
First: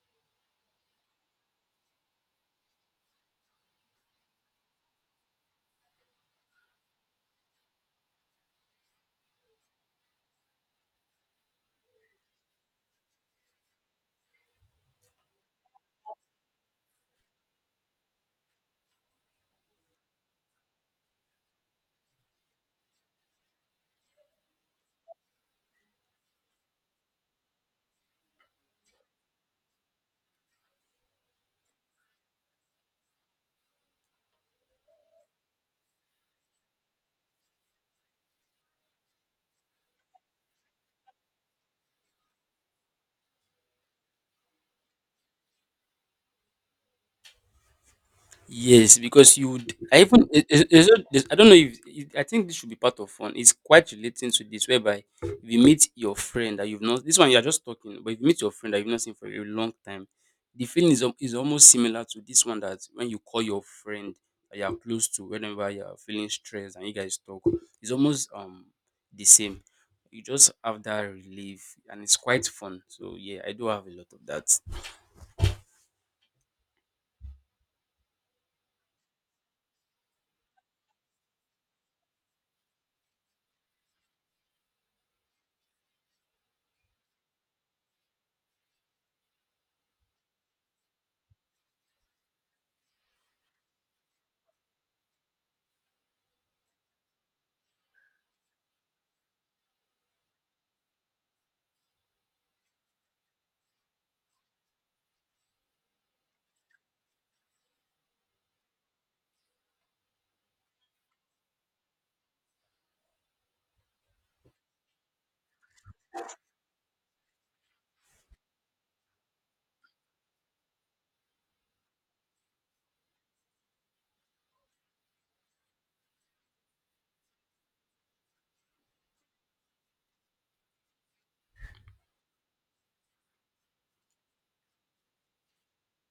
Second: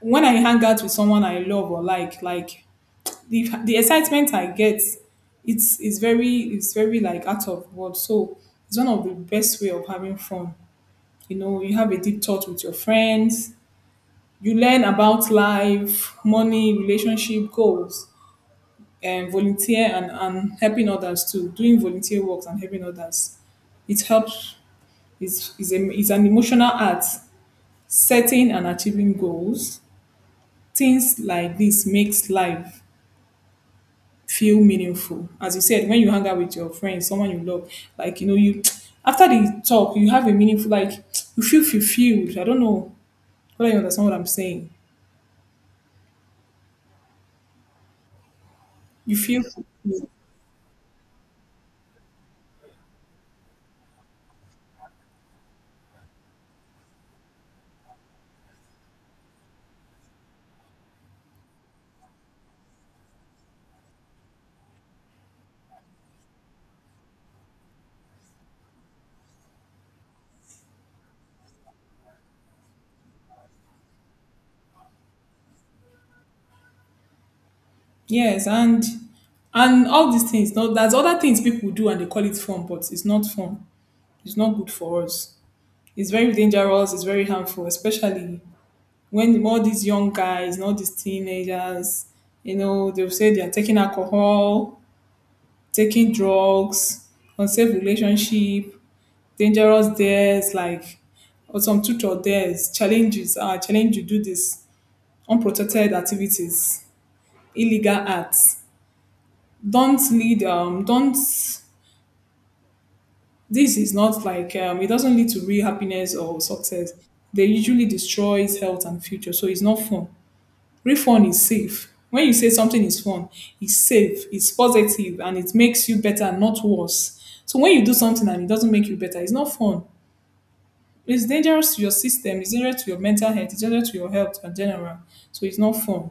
Speaker 1: when I hang out with someone I love or like, like the the excitement I get, it's it's very it's very like out of words. So it's one of the best way of having fun. You know, you have a deep talk with your friends. You learn about life, money, relationship, goals um, volunteer and, and helping others too. Doing volunteer works and helping others, it helps. It's, it's, a, it's an emotional art. Setting and achieving goals, things like this makes life feel meaningful. As you said, when you hang out with your friends, someone you love, like you know, you *tsk* after the talk, you have a meaningful like *tsk* you feel fulfilled. I don't know whether you understand what I'm saying.
Speaker 2: Yes,
Speaker 1: You
Speaker 2: because
Speaker 1: feel
Speaker 2: you would. I
Speaker 1: fulfilled.
Speaker 2: even it- it- it's not- it's- I don't know if it, I think this should be part of fun. It's quite relating to this, whereby if you meet your friend that you've not, this one you are just talking, but if you meet your friend that you've not seen for a long time, the feeling is al- is almost similar to this one, that when you call your friend that you are close to, whenever you are feeling stressed and you guys talk, it's almost um the same. You just have that relief, and it's quite fun. So yeah, I do have a lot of that.
Speaker 1: Yes, and and all these things. Now, there's other things people do and they call it fun, but it's not fun. It's not good for us. It's very dangerous. It's very harmful, especially when all these young guys, all these teenagers, you know, they'll say they're taking alcohol, taking drugs, unsafe relationship, dangerous dares, like or some tutor dares, challenges, uh, challenge you do this, unprotected activities, illegal acts. Don't lead. Um, don't This is not like um, it doesn't lead to real happiness or success. They usually destroys health and future, so it's not fun. Real fun is safe. When you say something is fun, it's safe, it's positive, and it makes you better, not worse. So when you do something and it doesn't make you better, it's not fun. It's dangerous to your system. It's dangerous to your mental health. It's dangerous to your health in general. So it's not fun.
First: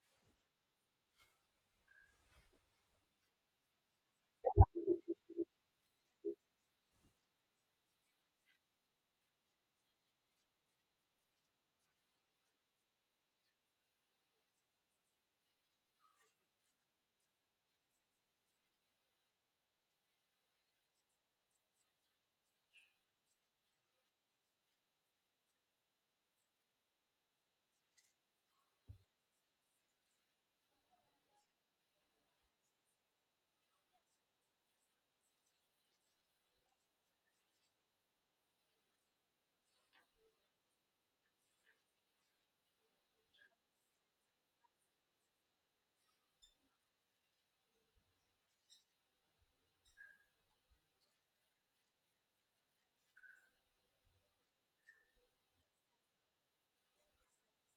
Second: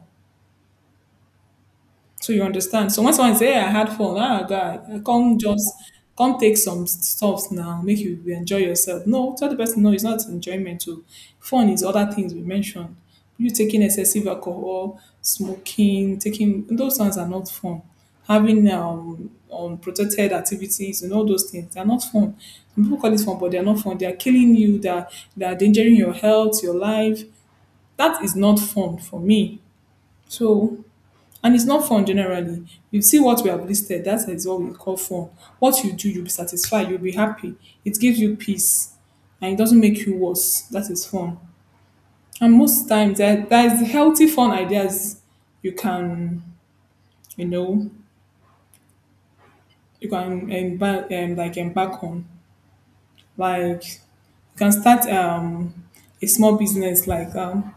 Speaker 1: So you understand. So when someone say, "Hey, I had fun, ah, guy, come just come take some stuff now, make you enjoy yourself." No, tell the person no, it's not enjoyment. Too fun is other things we mentioned. You taking excessive alcohol, smoking, taking those ones are not fun. Having um, unprotected activities and all those things, they're not fun. Some people call it fun, but they're not fun. They are killing you. They're they're endangering your health, your life. That is not fun for me. So and it's not fun generally. You see what we have listed, that is what we call fun. What you do, you'll be satisfied, you'll be happy. It gives you peace and it doesn't make you worse. That is fun. And most times there, there is healthy fun ideas you can, you know, you can embark um, like embark on. Like you can start um a small business like um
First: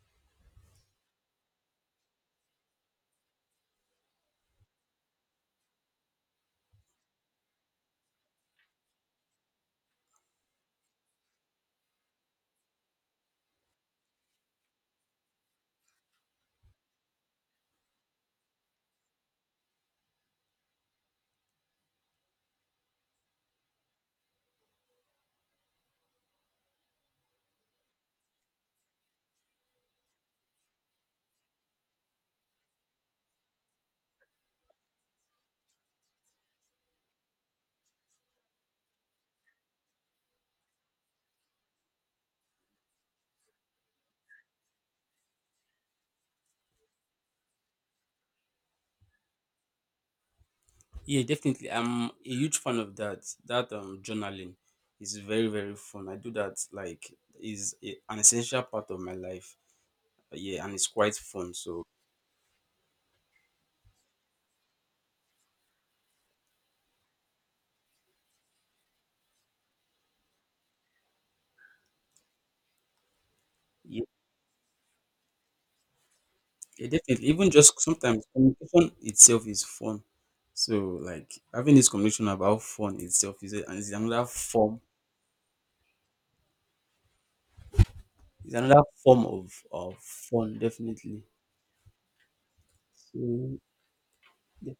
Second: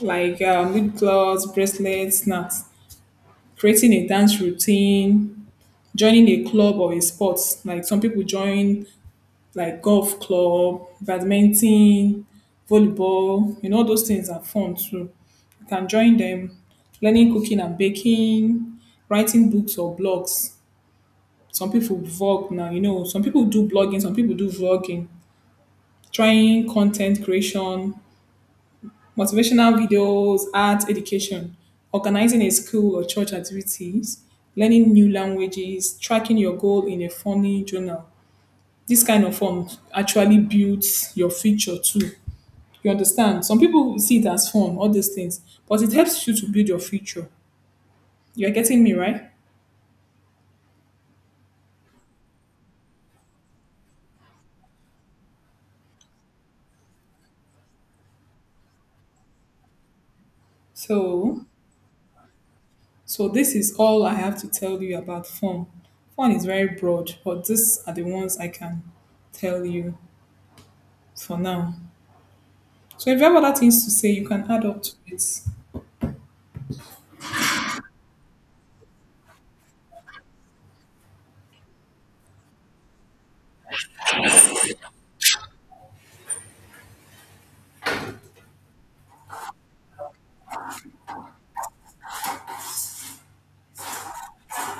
Speaker 1: like um, lip gloss, bracelets, snacks, creating a dance routine, joining a club or a sport. Like some people join like golf club, badminton, volleyball, you know, all those things are fun too. You can join them, learning cooking and baking, writing books or blogs. Some people vlog now, you know, some people do blogging, some people do vlogging, trying content creation, motivational videos, art education, organizing a school or church activities, learning new languages, tracking your goal in a funny journal. This kind of form actually builds your future too. You understand? Some people see it as fun, all these things, but it helps you to build your future. You're getting me, right?
Speaker 2: Yeah, definitely. I'm a huge fan of that. That um journaling is very very fun. I do that like, is a- an essential part of my life. Uh, Yeah, and it's quite
Speaker 1: So,
Speaker 2: fun. So
Speaker 1: so this is all I have to tell you about fun. Fun is very broad, but these are the ones I can tell you for now. So, if you have other things to
Speaker 2: yeah,
Speaker 1: say, you can add up to it.
Speaker 2: yeah, definitely. Even just sometimes communication itself is fun. So like having this conversation about fun itself is a, and it's another form. It's another form of of fun. Definitely. So, yeah,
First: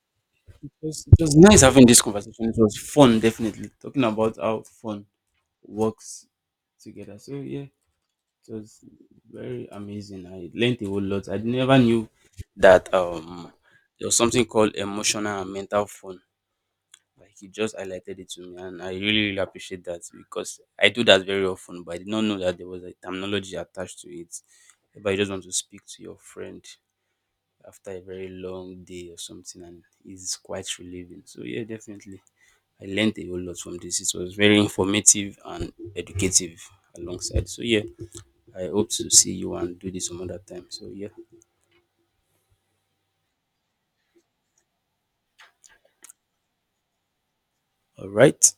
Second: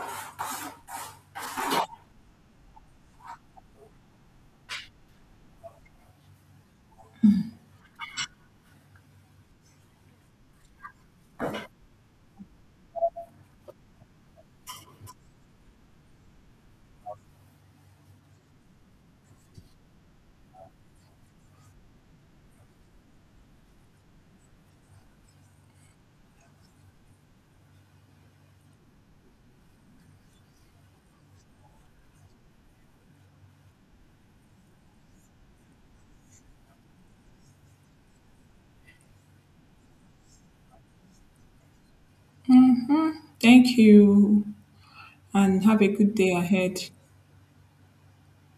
Speaker 2: it was, it was nice having this conversation. It was fun, definitely. Talking about how fun works together. So yeah, it was very amazing. I learned a whole lot. I never knew that um there was something called emotional and mental fun. Like he just highlighted it to me, and I really really appreciate that because I do that very often, but I did not know that there was a terminology attached to it. But you just want to speak to your friend after a very long day or something, and it's quite relieving. So yeah, definitely. I learned a whole lot from this. It was very informative and educative alongside. So yeah, I hope to see you and do this some other time. So yeah,
Speaker 1: Thank you, and have a good day ahead.
Speaker 2: all right.